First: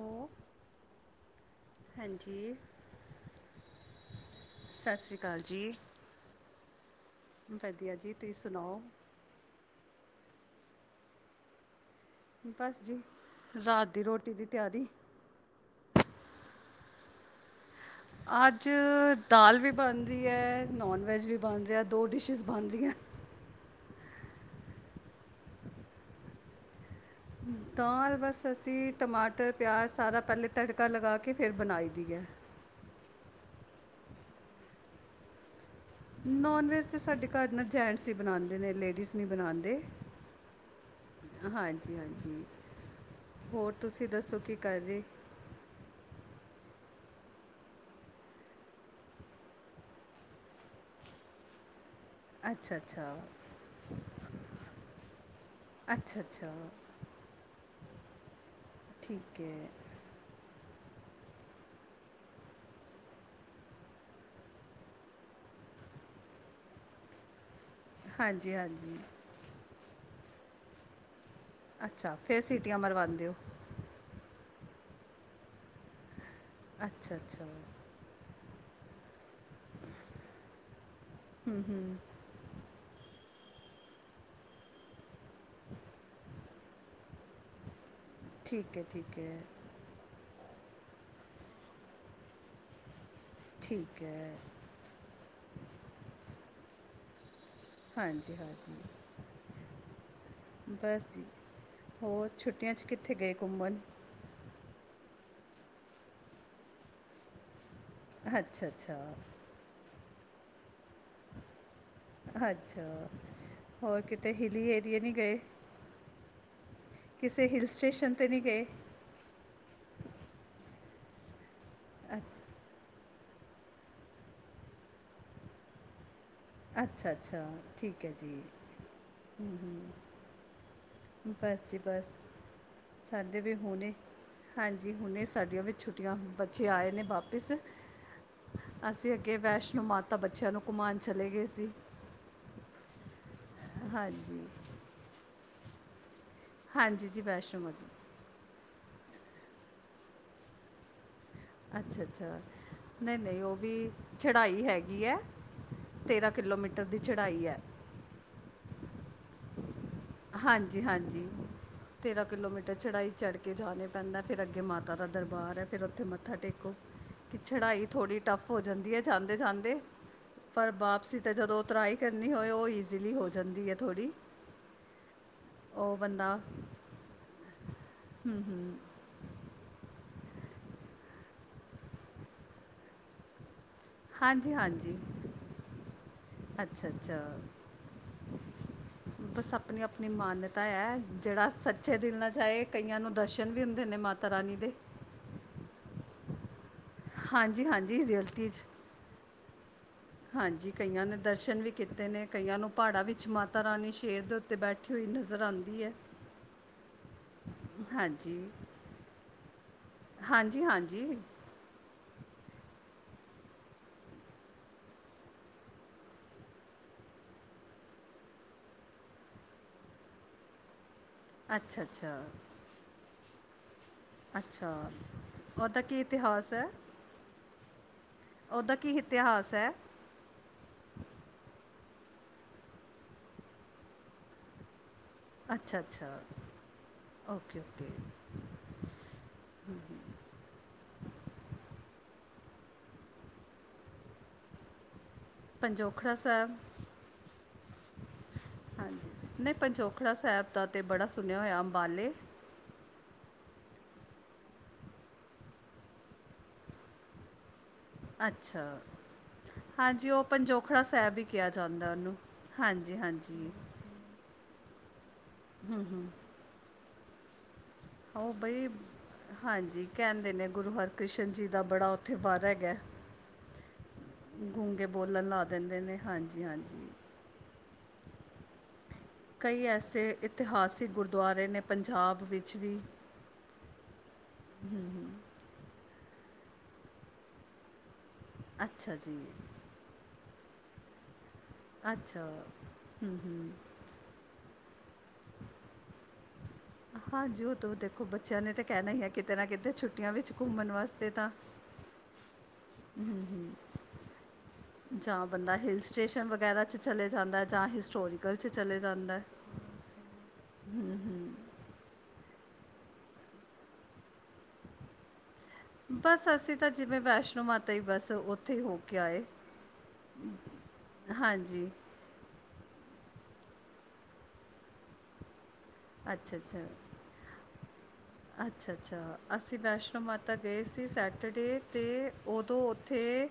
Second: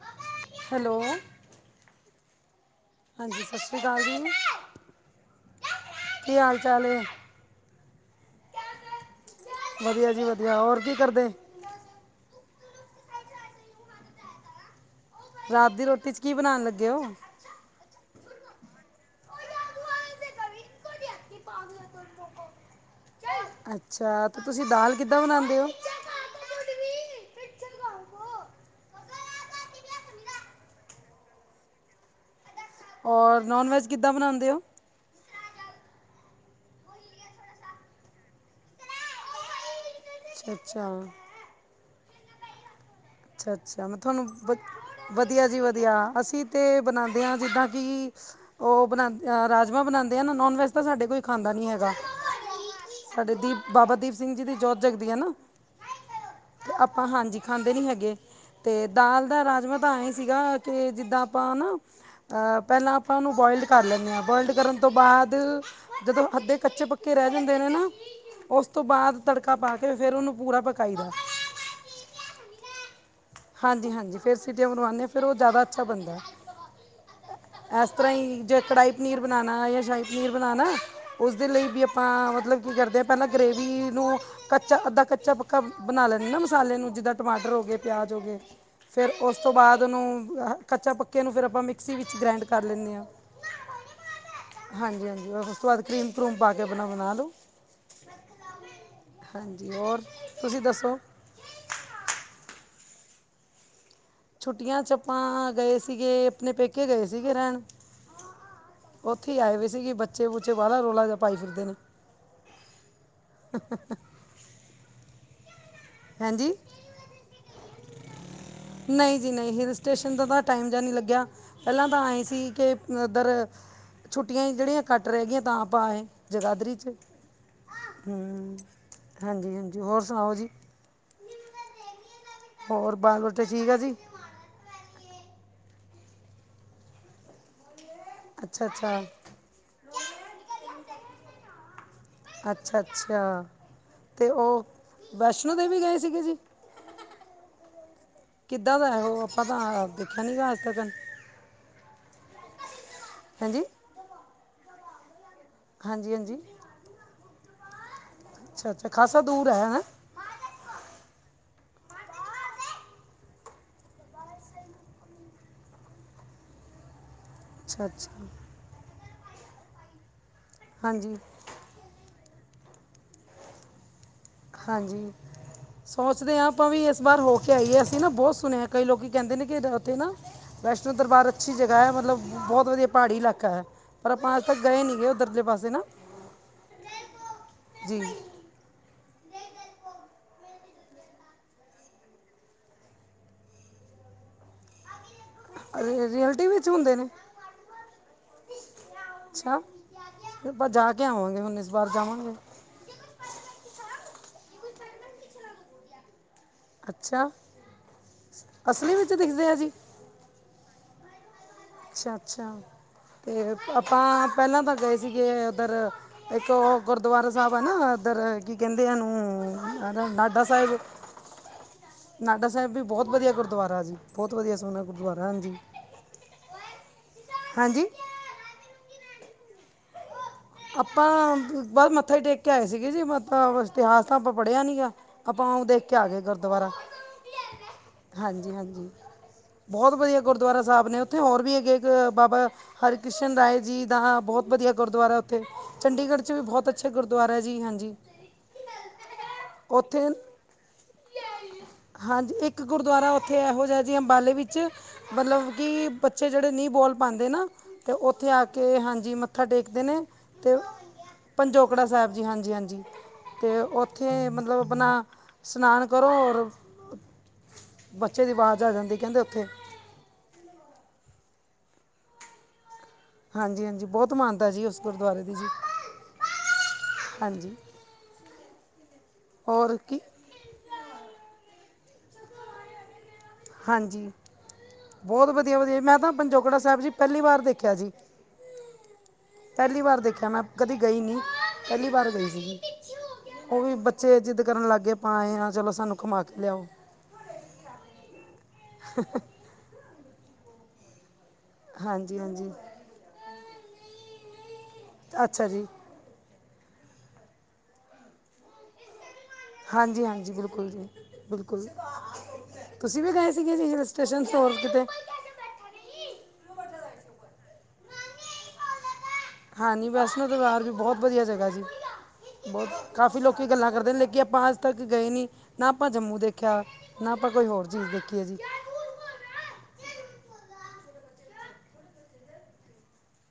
ਉਹ ਹੈਲੋ ਹਾਂਜੀ ਹਾਂਜੀ ਸਤਿ ਸ਼੍ਰੀ ਅਕਾਲ ਜੀ ਸਤਿ ਸ਼੍ਰੀ ਅਕਾਲ ਜੀ ਕੀ ਹਾਲ ਚਾਲ ਏ ਵਧੀਆ ਜੀ ਤੁਸੀਂ ਸੁਣਾਓ ਵਧੀਆ ਜੀ ਵਧੀਆ ਹੋਰ ਕੀ ਕਰਦੇ ਬਸ ਜੀ ਰਾਤ ਦੀ ਰੋਟੀ ਦੀ ਤਿਆਰੀ ਰਾਤ ਦੀ ਰੋਟੀ ਚ ਕੀ ਬਣਾਉਣ ਲੱਗੇ ਓ। [unintelligible] ਅੱਜ ਦਾਲ ਵੀ ਬਣ ਰੀ ਐ ਨੋਨ ਵੈਜ ਵੀ ਬਣ ਰਿਹਾ ਆ ਦੋ ਡਿਸ਼ਿਜ਼ ਬਣਦੀਆਂ ਅੱਛਾ ਤੇ ਤੁਸੀਂ ਦਾਲ ਕਿੱਦਾਂ ਬਣਾਉਂਦੇ ਹੋ ਦਾਲ ਬਸ ਅਸੀਂ ਟਮਾਟਰ ਪਿਆਜ਼ ਸਾਰਾ ਪਹਿਲੇ ਤੜਕਾ ਲਗਾ ਕੇ ਫਿਰ ਬਣਾਈ ਦੀ ਐ। ਔਰ ਨੋਨ ਵੈੱਜ ਕਿੱਦਾਂ ਬਣਾਉਂਦੇ ਓ। ਨੋਨ ਵੈੱਜ ਤਾਂ ਸਾਡੇ ਘਰ ਨਾ ਜੈਂਂਟਸ ਹੀ ਬਣਾਉਂਦੇ ਨੇ ਲੇਡੀਜ਼ ਨਹੀਂ ਬਣਾਉਂਦੇ ਅੱਛਾ। ਅੱਛਾ। ਹਾਂਜੀ ਹਾਂਜੀ ਅੱਛਾ ਹੋਰ ਅੱਛਾ ਮੈਂ ਤੁਸੀਂ ਤੁਹਾਨੂੰ ਦੱਸੋ ਵ ਕੀ ਕਰ ਰੇ। ਵਧੀਆ ਜੀ ਵਧੀਆ ਅਸੀਂ ਤੇ ਬਣਾਉਂਦੇ ਹਾਂ ਜਿੱਦਾਂ ਕਿ। ਉਹ ਬਣਾ ਰਾਜਮਾਂ ਬਣਾਉਂਦੇ ਆ ਨਾ ਨੋਨ ਵੈੱਜ ਤਾਂ ਸਾਡੇ ਕੋਈ ਖਾਂਦਾ ਨਹੀਂ ਹੈਗਾ ਅੱਛਾ ਅੱਛਾ ਸਾਡੇ ਦੀਪ ਬਾਬਾ ਦੀਪ ਸਿੰਘ ਜੀ ਦੀ ਜੋਤ ਜਗਦੀ ਆ ਨਾ ਅੱਛਾ ਅੱਛਾ ਅਪ। ਹਾਂਜੀ ਖਾਂਦੇ ਨੀ ਹੈਗੇ। ਤੇ ਦਾਲ ਠੀਕ ਦਾ ਹੈ ਰਾਜਮਾਂ ਤਾਂ ਐਏਂ ਹੀ ਸੀਗਾ ਕਿ ਜਿੱਦਾਂ ਆਪਾਂ ਨਾ। ਅ, ਪਹਿਲਾਂ ਆਪਾਂ ਉਹਨੂੰ ਬੋਆਇਲਡ ਕਰ ਲੈਂਦੇ ਹਾਂ ਬੋਇਲ ਕਰਨ ਤੋਂ ਬਾਅਦ। ਜਦੋਂ ਅੱਧੇ ਕੱਚੇ ਪੱਕੇ ਰਹਿ ਜਾਂਦੇ ਨੇ ਨਾ। ਹਾਂਜੀ ਉਸ ਤੋਂ ਹਾਂਜੀ ਬਾਅਦ ਤੜਕਾ ਪਾ ਕੇ ਫੇਰ ਉਹਨੂੰ ਪੂਰਾ ਪਕਾਈ ਦਾ। ਅੱਛਾ ਫਿਰ ਸੀਟੀਆਂ ਮਰਵਾਂਉਂਦੇ ਹੋ। ਹਾਂਜੀ, ਹਾਂਜੀ ਫੇਰ ਸੀਟੀਆਂ ਮਰਵਾਉਂਦੇ ਹਾਂ ਫੇਰ ਉਹ ਜ਼ਿਆਦਾ ਅੱਛਾ ਬਣਦਾ। ਅੱਛਾ। ਅੱਛਾ। ਹੈ। ਇਸ ਤਰ੍ਹਾਂ ਹੀ ਜੇ ਕੜਾਹੀ ਪਨੀਰ ਬਣਾਉਣਾ ਯਾਂ ਸ਼ਾਹੀ ਪਨੀਰ ਬਣਾਉਣਾ ਉਸਦੇ ਲਈ ਵੀ ਹੂੰ ਆਪਾਂ ਮਤਲਬ। ਕਰਦੇ ਪਹਿਲਾਂ ਗ੍ਰਰੇਵੀ ਨੂੰ ਕੱਚਾ ਅੱਧਾ ਕੱਚਾ ਕਬ ਬਣਾ ਲੈਂਦੇ ਨਾ ਮਸਾਲੇ ਨੂੰ ਜਿੱਦਾਂ ਟਮਾਟਰ ਹੋ ਗਏ ਪਿਆਜ ਹੋ ਗਏ ਠੀਕ ਹੈ ਫੇਰ ਠੀਕ ਉਸ ਹੈ ਤੋਂ ਬਾਅਦ। ਬਾਦ ਨੂੰ ਕੱਚਾ ਪੱਕੇ ਨੂੰ ਫਿਰ ਆਪਾਂ ਮਿਕਸੀ ਵਿੱਚ ਗ੍ਰੈਂਡ ਕਰ ਲੈਂਨੇ ਹਾਂ। ਠੀਕ ਹੈ। ਹਾਂਜੀ, ਹਾਂਜੀ ਉਸ ਤੋਂ ਬਾਅਦ ਕਰੀਮ ਕਰੂਮ ਪਾ ਕੇ ਆਪਣਾ ਬਣਾ ਲਓ। ਹਾਂਜੀ, ਹਾਂਜੀ, ਹਾਂਜੀ ਔਰ ਤੁਸੀਂ ਦੱਸੋ ਬਸ ਜੀ। ਹੋਰ ਛੁੱਟੀਆਂ 'ਚ ਕਿੱਥੇ ਗਏ ਘੁੰਮਣ? ਛੁੱਟੀਆਂ ਚ ਆਪਾਂ ਗਏ ਸੀਗੇ ਆਪਣੇ ਪੇਕੇ ਗਏ ਸੀਗੇ ਰਹਿਣ। ਅੱਛਾ ਅੱਛਾ ਉੱਥੇ ਆਏ ਹੋਏ ਸੀਗੀ ਬੱਚੇ ਬੁਚੇ ਬਾਹਲਾ ਰੋਲਾ ਜੇਹਾ ਪਾਈ ਜਾਂਦੇ ਨੇ। ਅੱਛਾ, ਹੋਰ ਕਿਤੇ ਹਿੱਲੀ ਏਰੀਏ ਨਹੀਂ ਗਏ। ਹਾਂਜੀ। ਕਿਸੇ ਹਿਲ ਸਟੇਸ਼ਨ 'ਤੇ ਨਹੀਂ ਗਏ? ਨਹੀਂ ਜੀ ਨਹੀਂ ਹਿਲ ਸਟੇਸ਼ਨ ਦਾ ਤਾਂ ਟਾਈਮ ਜਿਹਾ ਨਹੀਂ ਲੱਗਿਆ। ਪਹਿਲਾਂ ਤਾਂ ਆਏ ਅੱਛ ਸੀ ਕੇ ਓਧਰ ਛੁੱਟੀਆਂ ਹੀ ਜਿਹੜੀਆਂ ਘੱਟ ਰਹਿ ਗਈਆਂ ਤਾਂ ਆਪਾਂ ਆਏ। ਜਗਾਦਰੀ 'ਚ ਅੱਛਾ ਅੱਛਾ ਠੀਕ ਹੈ ਜੀ ਹਮ ਹੂੰ ਹਾਂਜੀ-ਹਾਂਜੀ ਹੋਰ ਸੁਣਾਓ ਜੀ? ਬਸ ਜੀ ਬਸ ਹੋਰ ਬਾਲ ਸਾਡੇ ਬੱਚੇ ਵੀ ਠੀਕ ਆ ਹੁਣੇ। ਜੀ ਹਾਂਜੀ ਹੁਣੇ ਸਾਡੀਆਂ ਵੀ ਛੁੱਟੀਆਂ ਬੱਚੇ ਆਏ ਨੇ ਵਾਪਿਸ ਅੱਛਾ ਅੱਛਾ ਅਸੀਂ। ਅੱਗੇ ਵੈਸ਼ਨੋ ਮਾਤਾ ਬੱਚਿਆਂ ਨੂੰ ਘੁੰਮਾਉਣ ਚਲੇ ਗਏ ਸੀ। ਅੱਛਾ-ਅੱਛਾ ਤੇ ਹਾਂਜੀ ਉਹ ਵੈਸ਼ਨੋ ਦੇਵੀ ਗਏ ਸੀਗੇ ਜੀ? ਹਾਂਜੀ ਜੀ ਵੈਸ਼ਨੋ ਮਾਤਾ। ਕਿੱਦਾਂ ਦਾ ਉਹ ਆਪਾਂ ਤਾਂ ਦੇਖਿਆ ਆਪ ਨਹੀਂ ਗਾ ਅੱਜ ਤੱਕ। ਅੱਛਾ ਅੱਛਾ ਨਹੀਂ ਨਹੀਂ ਉਹ ਹਾਂਜੀ ਵੀ ਚੜਾਈ ਹੈਗੀ ਹੈ। ਹਾਂਜੀ ਤੇਰ੍ਹਾਂ ਹਾਂਜੀ ਕਿਲੋਮੀਟਰ ਦੀ ਚੜ੍ਹਾਈ ਹੈ। ਅੱਛਾ ਅੱਛਾ ਖਾਸਾ ਦੂਰ ਹੈ ਹਾ। ਹਾਂਜੀ, ਹਾਂਜੀ। ਤੇਰਾਂ ਕਿਲੋਮੀਟਰ ਚੜ੍ਹਾਈ ਚੜ੍ਹ ਕੇ ਜਾਣੇ ਪੈਂਦਾ ਫਿਰ ਅੱਗੇ ਮਾਤਾ ਦਾ ਦਰਬਾਰ ਹੈ ਫਿਰ ਉੱਥੇ ਮੱਥਾ ਟੇਕੋ। ਹ। ਚੜਾਈ ਥੋੜ੍ਹੀ ਟੱਫ ਹੋ ਜਾਂਦੀ ਹੈ ਜਾਂਦੇ-ਜਾਂਦੇ ਪਰ ਹਾਂਜੀ ਵਾਪਸੀ ਤੇ ਜਦੋਂ। ਉਤਰਾਈ ਕਰਨੀ ਹੋਵੇ ਉਹ ਈਜ਼ੀਲੀ ਹੋ ਜਾਂਦੀ ਹੈ ਥੋੜ੍ਹੀ। ਹਾਂਜੀ ਸੋਚਦੇ ਹਾਂ ਆਪਾਂ ਵੀ ਇਸ ਵਾਰ ਹੋ ਕੇ ਆਈਏ ਅਸੀਂ ਨਾ ਬਹੁਤ ਹੂੰ ਹੂੰ। ਸੁਣਿਆ ਕਈ ਲੋਕੀ। ਕਹਿੰਦੇ ਨੇ ਕਿ ਉੱਥੇ ਨਾ ਵੈਸ਼ਨੋ ਦਰਬਾਰ ਅੱਛੀ ਜਗ੍ਹਾ ਹੈ ਮਤਲਬ ਬਹੁਤ ਵਧੀਆ ਪਹਾੜੀ ਇਲਾਕਾ ਹੈ। ਪਰ ਆਪਾਂ ਅੱਜ ਹਾਂਜੀ ਤੱਕ ਗਏ ਨੀ ਹਾਂਜੀ ਗਏ ਉਧਰਲੇ ਪਾਸੇ ਨਾ ਅੱਛਾ ਅੱਛਾ ਜੀ। ਬਸ ਆਪਣੀ ਆਪਣੀ ਮਾਨਤਾ ਹੈ ਜਿਹੜਾ ਸੱਚੇ ਦਿਲ ਨਾ ਜਾਏ ਕਈਆਂ ਨੂੰ ਦਰਸ਼ਨ ਵੀ ਹੁੰਦੇ ਨੇ ਮਾਤਾ। ਮਾਤਾ ਰਾਨੀ ਦੇ। ਰਿਐਲਟੀ ਵਿੱਚ ਹੁੰਦੇ ਨੇ? ਹਾਂਜੀ, ਹਾਂਜੀ ਰਿਐਲਟੀ ਵਿੱਚ। ਅੱਛਾ। ਆਪਾਂ ਹਾਂਜੀ, ਜਾ ਕੇ ਕਈਆਂ ਨੇ ਆਵਾਂਗੇ ਹੁਣ ਦਰਸ਼ਨ ਇਸ ਵੀ ਵਾਰ ਕੀਤੇ ਨੇ ਜਾਵਾਂਗੇ ਕਈਆਂ ਨੂੰ। ਪਹਾੜਾਂ ਵਿੱਚ ਮਾਤਾ ਰਾਣੀ ਸ਼ੇਰ ਦੇ ਉੱਤੇ ਬੈਠੀ ਹੋਈ ਨਜ਼ਰ ਆਉਂਦੀ ਏ। ਅੱਛਾ ਹਾਂਜੀ, ਅਸਲੀ ਵਿੱਚ ਦਿਖਦੇ ਆ ਜੀ ਹਾਂਜੀ ਹਾਂਜੀ। ਅੱਛਾ, ਅੱਛਾ ਤੇ ਆਪਾਂ ਪਹਿਲਾਂ ਤਾਂ ਗਏ ਸੀਗੇ ਉੱਧਰ। ਇੱਕ ਔ ਗੁਰਦੁਆਰਾ ਸਾਬ ਆ ਨਾ ਇਧਰ ਕੀ ਕੈਂਦੇ ਏਨੂੰ ਨਾਡਾ ਸਾਬ ਅੱਛਾ-ਅੱਛਾ। ਨਾਡਾ ਸਾਹਿਬ ਵੀ ਬਹੁਤ ਵਧੀਆ ਗੁਰਦੁਆਰਾ ਜੀ। ਬਹੁਤ ਵਧੀਆ ਅੱਛਾ, ਸੋਹਣਾ ਗੁਰਦੁਆਰਾ ਹਾਂਜੀ ਓਦਾ ਕੀ ਇਤਿਹਾਸ ਐ? ਹਾਂਜੀ ਓਦਾ ਕੀ ਇਤਿਹਾਸ ਐ? ਆਪਾਂ ਬ ਬਸ ਮੱਥਾ ਟੇਕ ਕੇ ਆਏ ਸੀਗੇ ਜੀ ਮ ਇਤਿਹਾਸ ਤਾਂ ਆਪਾਂ ਪੜ੍ਹਿਆ ਨੀ ਗਾ। ਆਪਾਂ ਉਂ ਅੱਛਾ ਦੇਖ ਕੇ ਆ ਅੱਛਾ ਗਏ ਗੁਰਦੁਆਰਾ‌। ਓਕੇ ਓਕੇ ਹਮ, ਹਾਂਜੀ-ਹਾਂਜੀ। ਬਹੁਤ ਹਮ। ਵਧੀਆ ਗੁਰਦੁਆਰਾ ਸਾਹਿਬ ਨੇ ਓਥੇ ਹੋਰ ਵੀ ਹੇਗੇ ਇੱਕ ਬਾਬਾ ਹਰਿਕ੍ਰਿਸ਼ਨ ਰਾਏ ਜੀ ਦਾ ਬਹੁਤ ਵਧੀਆ ਗੁਰਦੁਆਰਾ। ਪੰਜੋਖੜਾ ਚੰਡੀਗੜ੍ਹ ਚ ਵੀ ਸਾਹਿਬ ਬਹੁਤ ਅੱਛੇ ਗੁਰਦੁਆਰਾ ਜੀ ਹਾਂਜੀ। ਹਾਂਜੀ, ਨਈ ਉੱਥੇ ਪੰਜੋਖੜਾ ਸਾਹਿਬ ਦਾ ਤੇ ਬੜਾ ਸੁਣਿਆ ਹੋਇਆ ਅੰਬਾਲੇ। ਹਾਂਜੀ ਇੱਕ ਗੁਰਦੁਆਰਾ ਉੱਥੇ ਐਹੋ ਜਾ ਜੀ ਅੰਬਾਲੇ ਵਿੱਚ ਮਲਬ ਕਿ ਬੱਚੇ ਜੇੜੇ ਨਈ ਬੋਲ ਪਾਦੇ ਨਾ ਤੇ ਉੱਥੇ ਆ ਕੇ ਅੱਛਾ ਹਾਂਜੀ ਮੱਥਾ ਟੇਕਦੇ ਨੇ। ਹਾਂਜੀ ਉਹ ਤੇ ਓ, ਪੰਜੋਖੜਾ ਸਾਹਿਬ ਹੀ ਕਿਹਾ ਪੰਜੋਕੜਾ ਜਾਂਦਾ ਸਾਹਿਬ ਉਹਨੂੰ ਜੀ ਹਾਂਜੀ-ਹਾਂਜੀ ਹਾਂਜੀ ਹਾਂਜੀ ਤੇ ਉੱਥੇ ਮਤਲਬ ਆਪਨਾ, ਹੂੰ ਸਨਾਨ ਹੂੰ ਕਰੋ ਹੋਰ ਬੱਚੇ ਦੀ ਵਾਜ਼ ਆ ਜਾਂਦੀ ਕੈਂਦੇ ਓਥੇ। ਕੈਦੇ ਨੇ ਗੁਰੂ ਹਰਿਕ੍ਰਿਸ਼ਨ ਜੀ ਦਾ ਬੜਾ ਉੱਥੇ ਵਰ ਹੈਗਾ ਹਾਂਜੀ ਹਾਂਜੀ ਬਹੁਤ ਮਾਨਤਾ ਜੀ ਉਸ ਗੂੰਗੇ ਗੁਰਦੁਆਰੇ ਬੋਲਣ ਦੀ ਲਾ ਜੀ ਦਿੰਦੇ ਨੇ ਹਾਂਜੀ-ਹਾਂਜੀ। ਹਾਂਜੀ। ਕਈ ਔਰ ਕੀ ਐਸੇ ਇਤਿਹਾਸਿਕ ਗੁਰਦੁਆਰੇ ਨੇ ਪੰਜਾਬ ਵਿੱਚ ਵੀ ਹਾਂਜੀ, ਬਹੁਤ ਵਧੀਆ ਵਧੀਆ ਮੈਂ ਤਾਂ ਪੰਜੋਕੜਾ ਸਾਹਿਬ ਜੀ ਪੈਲੀ ਵਾਰ ਦੇਖਿਆ ਸੀ। ਅੱਛਾ ਜੀ। ਪੈਲੀ ਵਾਰ ਦੇਖਿਆ ਮੈਂ ਕਦੀ ਗਈ ਨੀ, ਪੈਲੀ ਵਾਰ ਅੱਛਾ ਗਈ ਸੀ, ਹੂੰ ਹੂੰ ਓ ਵੀ ਬ ਚੇ ਜਿੱਦ ਕਰਨ ਲੱਗ ਗਏ ਆਪਾਂ ਆਏ ਆਂ ਚਲੋ ਸਾਨੂੰ ਘੁਮਾ ਕੇ ਲਿਆਓ। ਹਾਂਜੀ ਓ ਤੋ ਦੇਖੋ ਬੱਚਿਆਂ ਨੇ ਤਾਂ ਕੈਂਣਾ ਈ ਐ ਕਿਤੇ ਨਾ ਕਿਤੇ ਛੁੱਟੀਆਂ ਵਿੱਚ ਘੁੰਮਣ ਵਾਸਤੇ ਤਾਂ। ਹਾਂਜੀ-ਹਾਂਜੀ। [inaudible] ਜਾਂ ਅੱਛਾ ਬੰਦਾ ਜੀ ਹਿਲ ਸਟੇਸ਼ਨ ਵਗੈਰਾ ਚ ਚਲੇ ਜਾਂਦੈ ਜਾਂ ਹਿਸਟੋਰੀਕਲ ਚ ਚਲੇ ਜਾਂਦੈ। ਹਾਂਜੀ-ਹਾਂਜੀ ਬਿਲਕੁਲ ਜੀ-ਬਿਲਕੁਲ ਜੀ। ਤੁਸੀਂ ਵੀ ਗਏ ਸੀਗੇ ਹਿਲ ਸਟੇਸ਼ਨ ਹੋਰ ਕਿਤੇ? ਬਸ ਅਸੀਂ ਤਾਂ ਜਿਵੇਂ ਵੈਸ਼ਨੋ ਮਾਤਾ ਈ ਬੱਸ ਓਥੇ ਹੀ ਹੋ ਕੇ ਆਏ। ਹਾਂ ਵੈਸ਼ਨੋ ਦੁਆਰ ਵੀ ਬੌਤ ਵਧੀਆ ਜਗਾ ਜੀ। ਹਾਂਜੀ ਬ ਕਾਫੀ ਲੋਕੀ ਗੱਲਾਂ ਕਰਦੇ ਨੇ ਲੇਕਿ ਆਪਾਂ ਅੱਜ ਤੱਕ ਗਏ ਨਈ। ਨਾ ਆਪਾਂ ਜੰਮੂ ਅੱਛਾ ਅੱਛਾ ਦੇਖਿਆ, ਨਾ ਆਪਾਂ ਕੋਈ ਹੋਰ ਚੀਜ਼ ਦੇਖੀ ਏ ਜੀ। ਅੱਛਾ-ਅੱਛਾ, ਅਸੀਂ ਵੈਸ਼ਨੋ ਮਾਤਾ ਗਏ ਸੀ ਸੈਟਰਡੇ ਤੇ ਉਦੋਂ ਓਥੇ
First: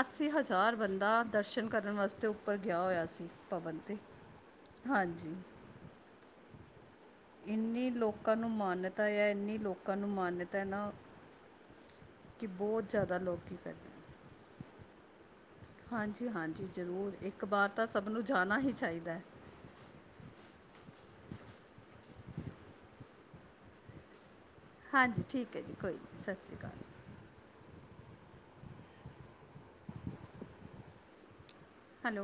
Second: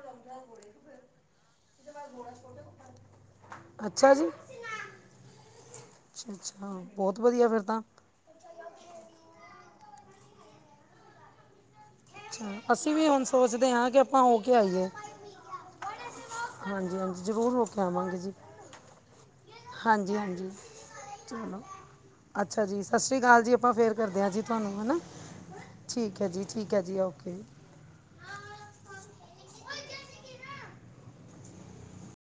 ਅੱਸੀ ਹਜ਼ਾਰ ਬੰਦਾ ਦਰਸ਼ਨ ਕਰ ਨ ਵਾਸਤੇ ਉੱਪਰ ਗਿਆ ਹੋਇਆ ਸੀ ਭਵਨ ਤੇ, ਅੱਛਾ ਹਾਂਜੀ। ਅੱਛਾ-ਅੱਛਾ, ਬੌਤ ਵਧੀਆ ਫੇਰ ਤਾਂ। ਇੰਨੀ ਲੋਕਾਂ ਨੂੰ ਮਾਨਤਾ ਐ ਏਨੀ ਲੋਕਾਂ ਨੂੰ ਮਾਨਤਾ ਨਾ ਅੱਛਾ ਕਿ ਬਹੁਤ ਅਸੀਂ ਵੀ ਜ਼ਿਆਦਾ ਹੁਣ ਲੋਕ ਸੋਚਦੇ ਆ ਕਿ ਆਪਾਂ ਹੋ ਕੇ ਆਈਏ। ਹਾਂਜੀ-ਹਾਂਜੀ ਹਾਂਜੀ ਜ਼ਰੂਰ ਹਾਂਜੀ ਇੱਕ ਵਾਰ ਤਾਂ ਸਭ ਨੂੰ ਜਾਣਾ ਈ ਚਾਈਦੈ। ਹਾਂਜੀ-ਹਾਂਜੀ। ਚਲੋ, ਅੱਛਾ ਜੀ ਸਸਰੀ ਕਾਲ ਜੀ ਆਪਾਂ ਫੇਰ ਕਰਦੇ ਹਾ ਆ ਜੀ। ਧਾਨੂੰ ਹਨਾ, ਹਾਂਜੀ ਠੀਕ ਹੈ ਜੀ ਕੋਈ ਨਹੀਂ ਠੀਕ ਐ ਸਤਿ ਜੀ ਸ਼੍ਰੀ ਠੀਕ ਐ ਅਕਾਲ ਜੀ ਓਕੇ। ਹੈਲੋ।